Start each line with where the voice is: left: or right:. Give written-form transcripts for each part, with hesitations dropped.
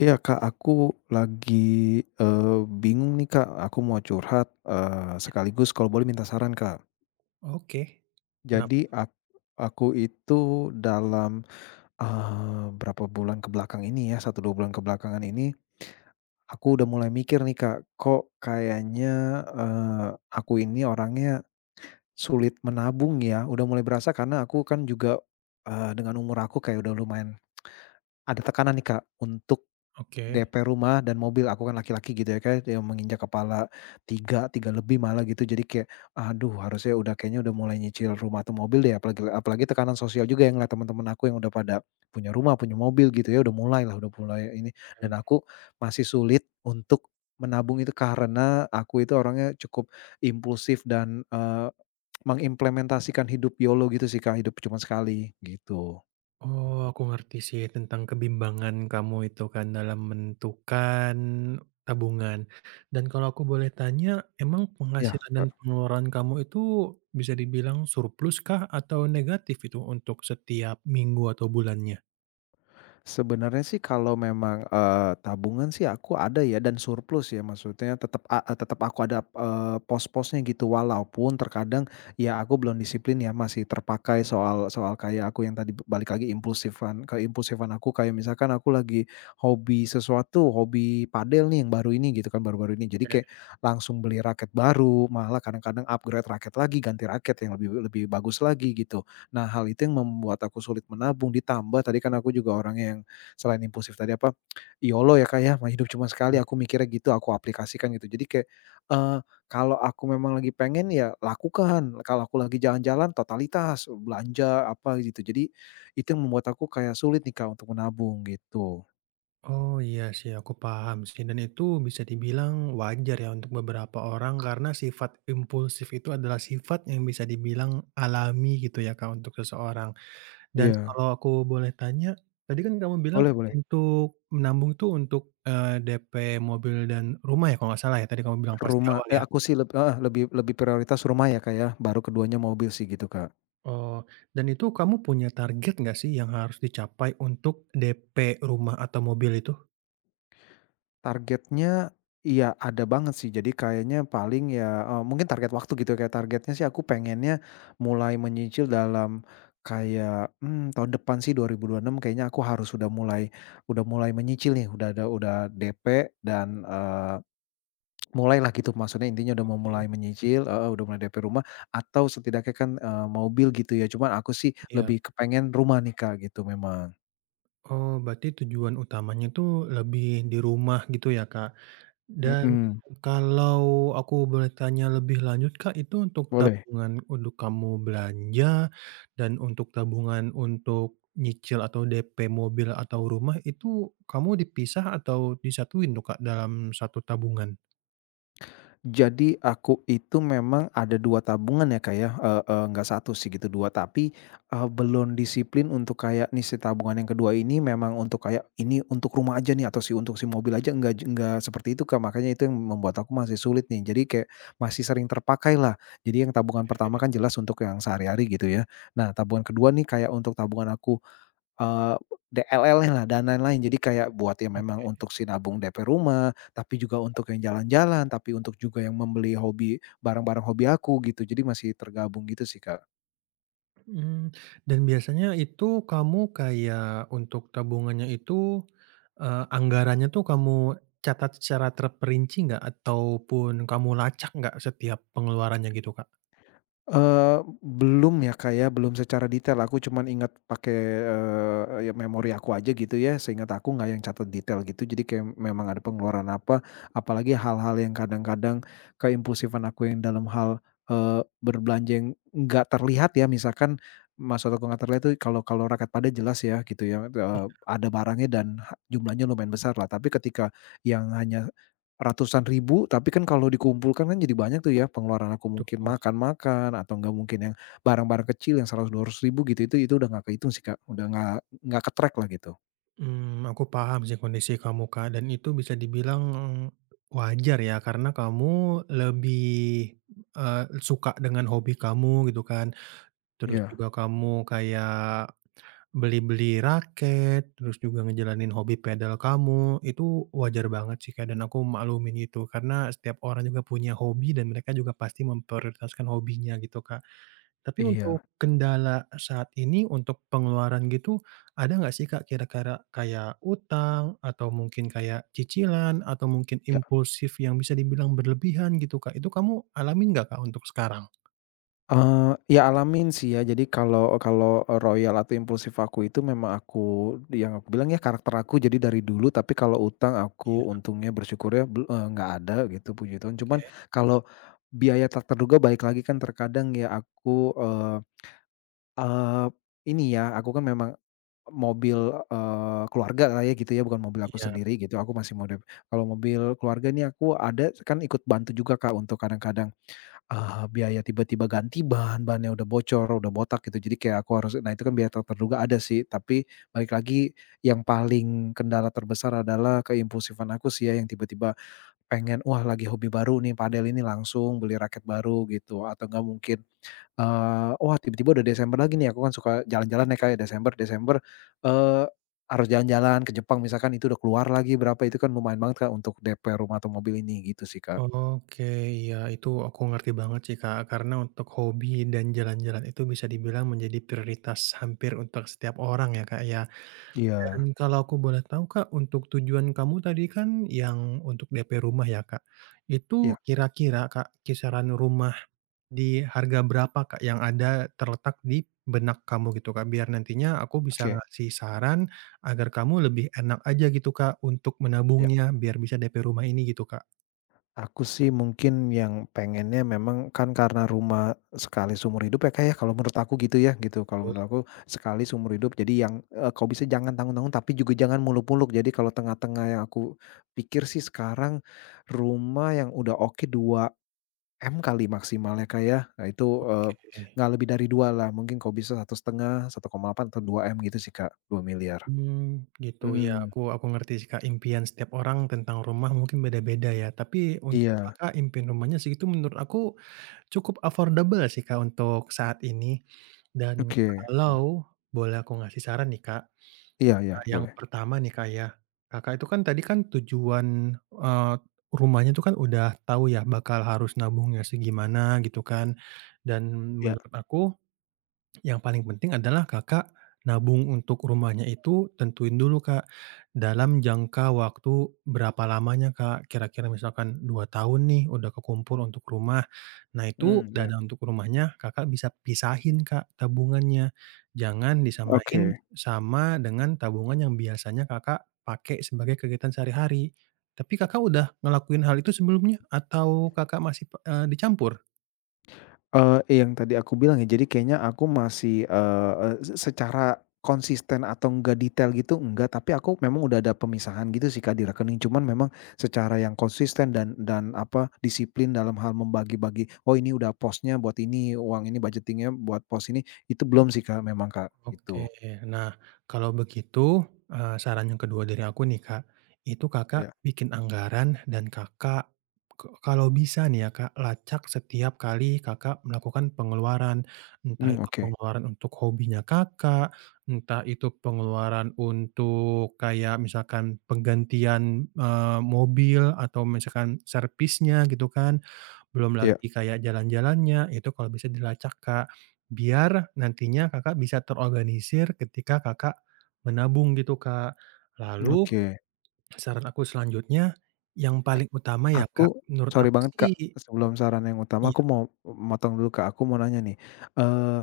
left: Iya Kak, aku lagi, bingung nih Kak, aku mau curhat, sekaligus kalau boleh minta saran Kak.
right: Oke, kenap
left: Jadi aku itu dalam, berapa bulan kebelakang ini ya, satu 2 bulan kebelakangan ini, aku udah mulai mikir nih Kak, kok kayaknya, aku ini orangnya sulit menabung ya, udah mulai berasa karena aku kan juga, dengan umur aku kayak udah lumayan ada tekanan nih Kak, untuk
right: oke.
left: DP rumah dan mobil, aku kan laki-laki gitu ya, kayak yang menginjak kepala 3, 3 lebih malah gitu. Jadi kayak, aduh harusnya udah kayaknya udah mulai nyicil rumah atau mobil deh, apalagi apalagi tekanan sosial juga yang ngeliat teman-teman aku yang udah pada punya rumah, punya mobil gitu ya, udah mulai lah, udah mulai ini.
right: Mhm.
left: Dan aku masih sulit untuk menabung itu karena aku itu orangnya cukup impulsif dan, mengimplementasikan hidup YOLO gitu sih, Kak, hidup cuma sekali, gitu.
right: Oh, aku ngerti sih tentang kebimbangan kamu itu kan dalam menentukan tabungan. Dan kalau aku boleh tanya, emang
left: Ya.
right: penghasilan dan pengeluaran kamu itu bisa dibilang surplus kah atau negatif itu untuk setiap minggu atau bulannya?
left: Sebenarnya sih kalau memang, tabungan sih aku ada ya dan surplus ya maksudnya tetap aku ada, pos-posnya gitu walaupun terkadang ya aku belum disiplin ya masih terpakai soal soal kayak aku yang tadi balik lagi impulsifan ke impulsifan aku kayak misalkan aku lagi hobi sesuatu, hobi padel nih yang baru ini gitu kan baru-baru ini jadi kayak
right: Oke,
left: langsung beli raket baru malah kadang-kadang upgrade raket lagi ganti raket yang lebih lebih bagus lagi gitu. Nah, hal itu yang membuat aku sulit menabung, ditambah tadi kan aku juga orangnya yang selain impulsif tadi apa, YOLO ya, Kak, ya, "Mah hidup cuma sekali,"
right: iya.
left: aku mikirnya gitu, aku aplikasikan gitu. Jadi kayak, eee, kalau aku memang lagi pengen ya lakukan, kalau aku lagi jalan-jalan totalitas, belanja apa gitu. Jadi itu yang membuat aku kayak sulit nih, Kak, untuk menabung gitu.
right: Oh, iya sih aku paham sih dan itu bisa dibilang wajar ya untuk beberapa orang karena sifat impulsif itu adalah sifat yang bisa dibilang alami gitu ya, Kak, untuk seseorang. Dan
left: Iya,
right: kalau aku boleh tanya, tadi kan kamu bilang
left: boleh boleh.
right: untuk menabung tuh untuk, DP mobil dan rumah ya, kalau nggak salah ya, tadi kamu bilang pas di
left: Rumah,
right: awal ya?
left: aku sih lebih prioritas rumah ya, Kak, ya, baru keduanya mobil sih gitu, Kak.
right: Oh, dan itu kamu punya target nggak sih yang harus dicapai untuk DP rumah atau mobil itu?
left: Targetnya, iya ada banget sih. Jadi kayaknya paling ya, mungkin target waktu gitu ya, kayak targetnya sih aku pengennya mulai menyicil dalam kayak, tahun depan sih 2026 kayaknya aku harus sudah mulai udah mulai menyicil nih, udah ada udah DP dan, mulailah gitu maksudnya intinya udah mau
right: Oke.
left: mulai menyicil heeh, udah mulai DP rumah atau setidaknya kan, mobil gitu ya. Cuman aku sih
right: Iya.
left: lebih kepengen rumah nih Kak gitu memang.
right: Oh, berarti tujuan utamanya tuh lebih di rumah gitu ya, Kak? Dan
left: Mhm,
right: kalau aku boleh tanya lebih lanjut, Kak, itu untuk
left: boleh.
right: tabungan untuk kamu belanja dan untuk tabungan untuk nyicil atau DP mobil atau rumah itu kamu dipisah atau disatuin tuh, Kak, dalam satu tabungan?
left: Jadi aku itu memang ada 2 tabungan ya Kak ya, eee eee, nggak satu sih gitu 2 tapi, belum disiplin untuk kayak nih si tabungan yang kedua ini memang untuk kayak ini untuk rumah aja nih atau si untuk si mobil aja nggak seperti itu Kak, makanya itu yang membuat aku masih sulit nih jadi kayak masih sering terpakai lah. Jadi yang tabungan pertama kan jelas untuk yang sehari-hari gitu ya. Nah tabungan kedua nih kayak untuk tabungan aku Eee, DLL-nya lah dan lain-lain. Jadi kayak buat yang memang
right: Oke.
left: untuk si nabung DP rumah, tapi juga untuk yang jalan-jalan, tapi untuk juga yang membeli hobi barang-barang hobi aku gitu. Jadi masih tergabung gitu sih, Kak.
right: Mmm, dan biasanya itu kamu kayak untuk tabungannya itu, anggarannya tuh kamu catat secara terperinci nggak ataupun kamu lacak nggak setiap pengeluarannya gitu, Kak?
left: Belum ya, Kak, ya, belum secara detail aku cuman ingat pakai, ya memori aku aja gitu ya, seingat aku nggak yang catat detail gitu. Jadi kayak memang ada pengeluaran apa, apalagi hal-hal yang kadang-kadang keimpulsifan aku yang dalam hal, berbelanja yang nggak terlihat ya, misalkan maksud aku nggak terlihat tuh kalau kalau rakyat Padang jelas ya gitu ya, ada barangnya dan ha jumlahnya lumayan besar lah, tapi ketika yang hanya ratusan ribu, tapi kan kalau dikumpulkan kan jadi banyak tuh ya pengeluaran aku
right: Itu.
left: mungkin makan-makan atau enggak mungkin yang barang-barang kecil yang seratus dua ratus ribu gitu, itu udah nggak kehitung sih, Kak, udah nggak ke-track lah gitu.
right: Mmm, aku paham sih kondisi kamu, Kak, dan itu bisa dibilang wajar ya karena kamu lebih, suka dengan hobi kamu gitu kan, terus
left: Iya
right: juga kamu kayak beli-beli raket, terus juga ngejalanin hobi pedal kamu, itu wajar banget sih, Kak, dan aku maklumin itu karena setiap orang juga punya hobi dan mereka juga pasti memprioritaskan hobinya gitu, Kak. Tapi
left: iya,
right: untuk kendala saat ini untuk pengeluaran gitu, ada nggak sih, Kak, kira-kira kayak utang atau mungkin kayak cicilan atau mungkin
left: ya,
right: impulsif yang bisa dibilang berlebihan gitu, Kak, itu kamu alamin nggak, Kak, untuk sekarang?
left: eee, ya alamin sih ya, jadi kalau kalau royal atau impulsif aku itu memang aku yang aku bilang ya karakter aku jadi dari dulu, tapi kalau utang
right: Iya,
left: aku untungnya bersyukurnya nggak ada gitu puji Tuhan, cuman
right: oke,
left: kalau biaya tak terduga balik lagi kan terkadang ya aku, eee Eee, ini ya, aku kan memang mobil, keluarga lah ya gitu ya, bukan mobil aku
right: iya,
left: sendiri gitu, aku masih mode kalau mobil keluarga ini aku ada kan ikut bantu juga Kak, untuk kadang-kadang, biaya tiba-tiba ganti ban, bannya udah bocor, udah botak gitu, jadi kayak aku harus nah itu kan biaya tak terduga ada sih, tapi balik lagi yang paling kendala terbesar adalah keimpulsifan aku sih ya, yang tiba-tiba pengen, wah lagi hobi baru nih padel ini, langsung beli raket baru gitu, atau enggak mungkin wah tiba-tiba udah Desember lagi nih, aku kan suka jalan-jalan ya, Kak, ya, Desember Desember, eee, harus jalan-jalan ke Jepang misalkan itu udah keluar lagi berapa, itu kan lumayan banget, Kak, untuk DP rumah atau mobil ini, gitu sih, Kak.
right: oke, iya, itu aku ngerti banget sih, Kak, karena untuk hobi dan jalan-jalan itu bisa dibilang menjadi prioritas hampir untuk setiap orang ya, Kak, ya.
left: Iya,
right: Dan kalau aku boleh tahu, Kak, untuk tujuan kamu tadi kan yang untuk DP rumah ya, Kak,
left: iya,
right: itu kira-kira, Kak, kisaran rumah di harga berapa, Kak, yang ada terletak di benak kamu gitu, Kak? Biar nantinya aku bisa
left: oke.
right: ngasih saran agar kamu lebih enak aja gitu, Kak, untuk
left: Ya.
right: menabungnya, biar bisa DP rumah ini gitu, Kak.
left: Aku sih mungkin yang pengennya memang kan karena rumah sekali seumur hidup ya, Kak, ya, kalau menurut aku gitu ya, gitu. Kalau
right: Betul,
left: menurut aku sekali seumur hidup jadi yang, kalau bisa jangan tanggung-tanggung tapi juga jangan muluk-muluk. Jadi kalau tengah-tengah yang aku pikir sih sekarang rumah yang udah oke 2 M kali maksimalnya, Kak, ya. Nah itu,
right: oke.
left: nggak lebih dari 2 lah, mungkin kalau bisa satu satu setengah, 1,8 atau 2 M gitu sih, Kak, 2.000.000.000.
right: Hmm, gitu ya,
left: Mhm.
right: aku ngerti sih, Kak, impian setiap orang tentang rumah mungkin beda-beda ya, tapi untuk
left: Iya.
right: Kakak impian rumahnya segitu menurut aku cukup affordable sih, Kak, untuk saat ini. Dan
left: Oke, mmm.
right: kalau boleh aku ngasih saran nih, Kak,
left: Iya iya,
right: yang
left: boleh.
right: pertama nih, Kak, ya, Kakak itu kan tadi kan tujuan, eee, rumahnya itu kan udah tahu ya bakal harus nabungnya segimana gitu kan, dan
left: Iya,
right: menurut aku yang paling penting adalah Kakak nabung untuk rumahnya itu tentuin dulu, Kak, dalam jangka waktu berapa lamanya, Kak. Kira-kira misalkan 2 tahun nih udah kekumpul untuk rumah. Nah, itu
left: iya.
right: dana untuk rumahnya Kakak bisa pisahin, Kak, tabungannya. Jangan disamain
left: Oke.
right: sama dengan tabungan yang biasanya Kakak pakai sebagai kegiatan sehari-hari. Tapi Kakak udah ngelakuin hal itu sebelumnya atau Kakak masih, dicampur?
left: Yang tadi aku bilang ya, jadi kayaknya aku masih, eee eee, secara konsisten atau enggak detail gitu enggak, tapi aku memang udah ada pemisahan gitu sih Kak di rekening, cuman memang secara yang konsisten dan apa, disiplin dalam hal membagi-bagi, "Oh ini udah posnya buat ini, uang ini budgeting-nya buat pos ini," itu belum sih Kak memang Kak,
right: Oke.
left: gitu.
right: Nah, kalau begitu, saran yang kedua dari aku nih, Kak, itu
left: Iya,
right: Kakak bikin anggaran dan Kakak kalau bisa nih ya, Kak, lacak setiap kali Kakak melakukan pengeluaran. Entah itu
left: oke,
right: pengeluaran untuk hobinya Kakak, entah itu pengeluaran untuk kayak misalkan penggantian, mobil atau misalkan servisnya gitu kan. Belum
left: iya,
right: lagi kayak jalan-jalannya, itu kalau bisa dilacak, Kak. Biar nantinya Kakak bisa terorganisir ketika Kakak menabung gitu, Kak. Lalu
left: oke.
right: saran aku selanjutnya, yang paling utama ya, Kak,
left: Aku
right: menurut
left: sorry
right: aku
left: banget Kak,
right: sih
left: sebelum saran yang utama
right: iya,
left: aku mau motong dulu Kak, aku mau nanya nih, eee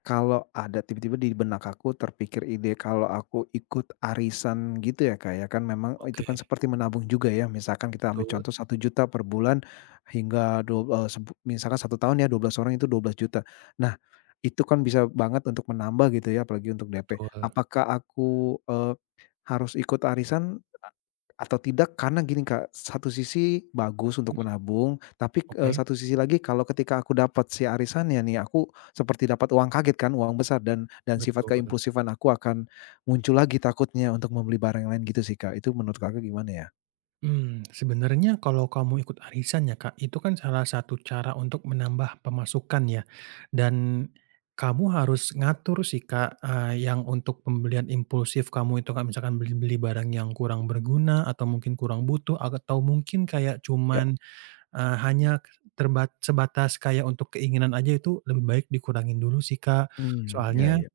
left: kalau ada tiba-tiba di benak aku terpikir ide kalau aku ikut arisan gitu ya Kak ya, kan memang itu
right: oke,
left: kan seperti menabung juga ya. Misalkan kita ambil
right: betul,
left: contoh 1 juta per bulan hingga dua eee, sebu misalkan 1 tahun ya 12 orang itu 12 juta. Nah itu kan bisa banget untuk menambah gitu ya, apalagi untuk DP.
right: betul,
left: Apakah aku, eee, harus ikut arisan a atau tidak? Karena gini Kak, satu sisi bagus untuk menabung, tapi,
right: oke,
left: satu sisi lagi kalau ketika aku dapat si arisannya nih, aku seperti dapat uang kaget kan, uang besar dan sifat
right: betul.
left: keimpulsifan aku akan muncul lagi takutnya untuk membeli barang yang lain gitu sih Kak. Itu menurut Kakak gimana ya?
right: Hmm, sebenarnya kalau kamu ikut arisan ya, Kak, itu kan salah satu cara untuk menambah pemasukan ya, dan kamu harus ngatur sih, Kak, yang untuk pembelian impulsif kamu itu, Kak, misalkan beli-beli barang yang kurang berguna atau mungkin kurang butuh atau mungkin kayak
left: Ya,
right: cuman, hanya sebatas kayak untuk keinginan aja itu lebih baik dikurangin dulu sih, Kak.
left: ya
right: Soalnya
left: ya.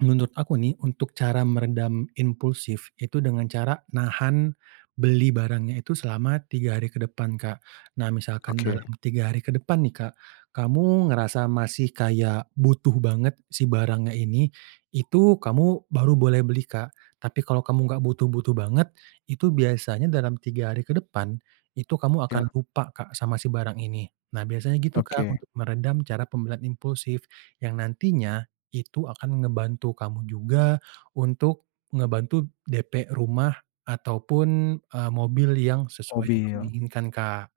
right: menurut aku nih, untuk cara meredam impulsif itu dengan cara nahan beli barangnya itu selama 3 hari ke depan, Kak. Nah, misalkan dalam
left: Oke,
right: 3 hari ke depan nih, Kak, kamu ngerasa masih kayak butuh banget si barangnya ini, itu kamu baru boleh beli, Kak. Tapi kalau kamu nggak butuh-butuh banget, itu biasanya dalam 3 hari ke depan, itu kamu
left: ya,
right: akan lupa, Kak, sama si barang ini. Nah, biasanya gitu, Kak,
left: oke,
right: untuk meredam cara pembelian impulsif yang nantinya itu akan ngebantu kamu juga untuk ngebantu DP rumah ataupun, mobil yang sesuai yang kamu Mmm.
left: mobil.
right: inginkan, Kak.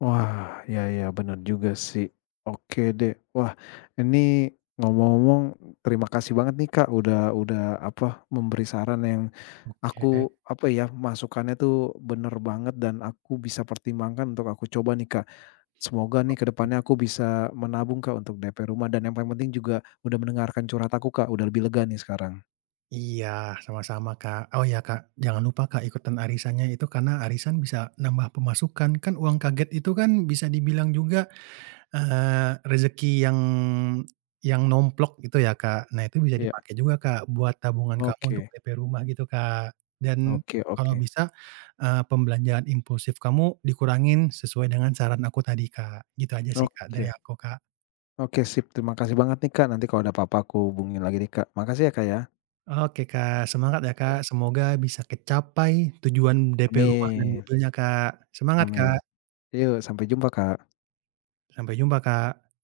left: Wah, ya ya benar juga sih. Oke deh. Wah, ini ngomong-ngomong terima kasih banget nih Kak, udah apa, memberi saran yang
right: Oke.
left: aku apa ya, masukannya tuh bener banget dan aku bisa pertimbangkan untuk aku coba nih Kak. Semoga nih ke depannya aku bisa menabung Kak, untuk DP rumah dan yang paling penting juga udah mendengarkan curhat aku Kak, udah lebih lega nih sekarang.
right: Iya, sama-sama, Kak. Oh ya, Kak, jangan lupa, Kak, ikutan arisannya itu karena arisan bisa nambah pemasukan, kan uang kaget itu kan bisa dibilang juga rezeki yang nomplok gitu ya, Kak. Nah, itu bisa
left: Iya.
right: dipakai juga, Kak, buat tabungan kamu untuk
left: Oke,
right: DP rumah gitu, Kak. Dan
left: oke
right: kalau
left: oke.
right: bisa, pembelanjaan impulsif kamu dikurangin sesuai dengan saran aku tadi, Kak. Gitu aja sih, Kak, dari
left: Oke
right: aku, Kak.
left: oke sip, terima kasih banget nih Kak, nanti kalau ada apa-apa aku hubungin lagi nih Kak. Makasih ya Kak ya.
right: Oke, Kak, semangat ya, Kak. Semoga bisa kecapai tujuan DP rumah dan
left: Amin
right: mobilnya, Kak. Semangat, Kak.
left: amin. Yuk sampai jumpa, Kak.
right: Sampai jumpa, Kak.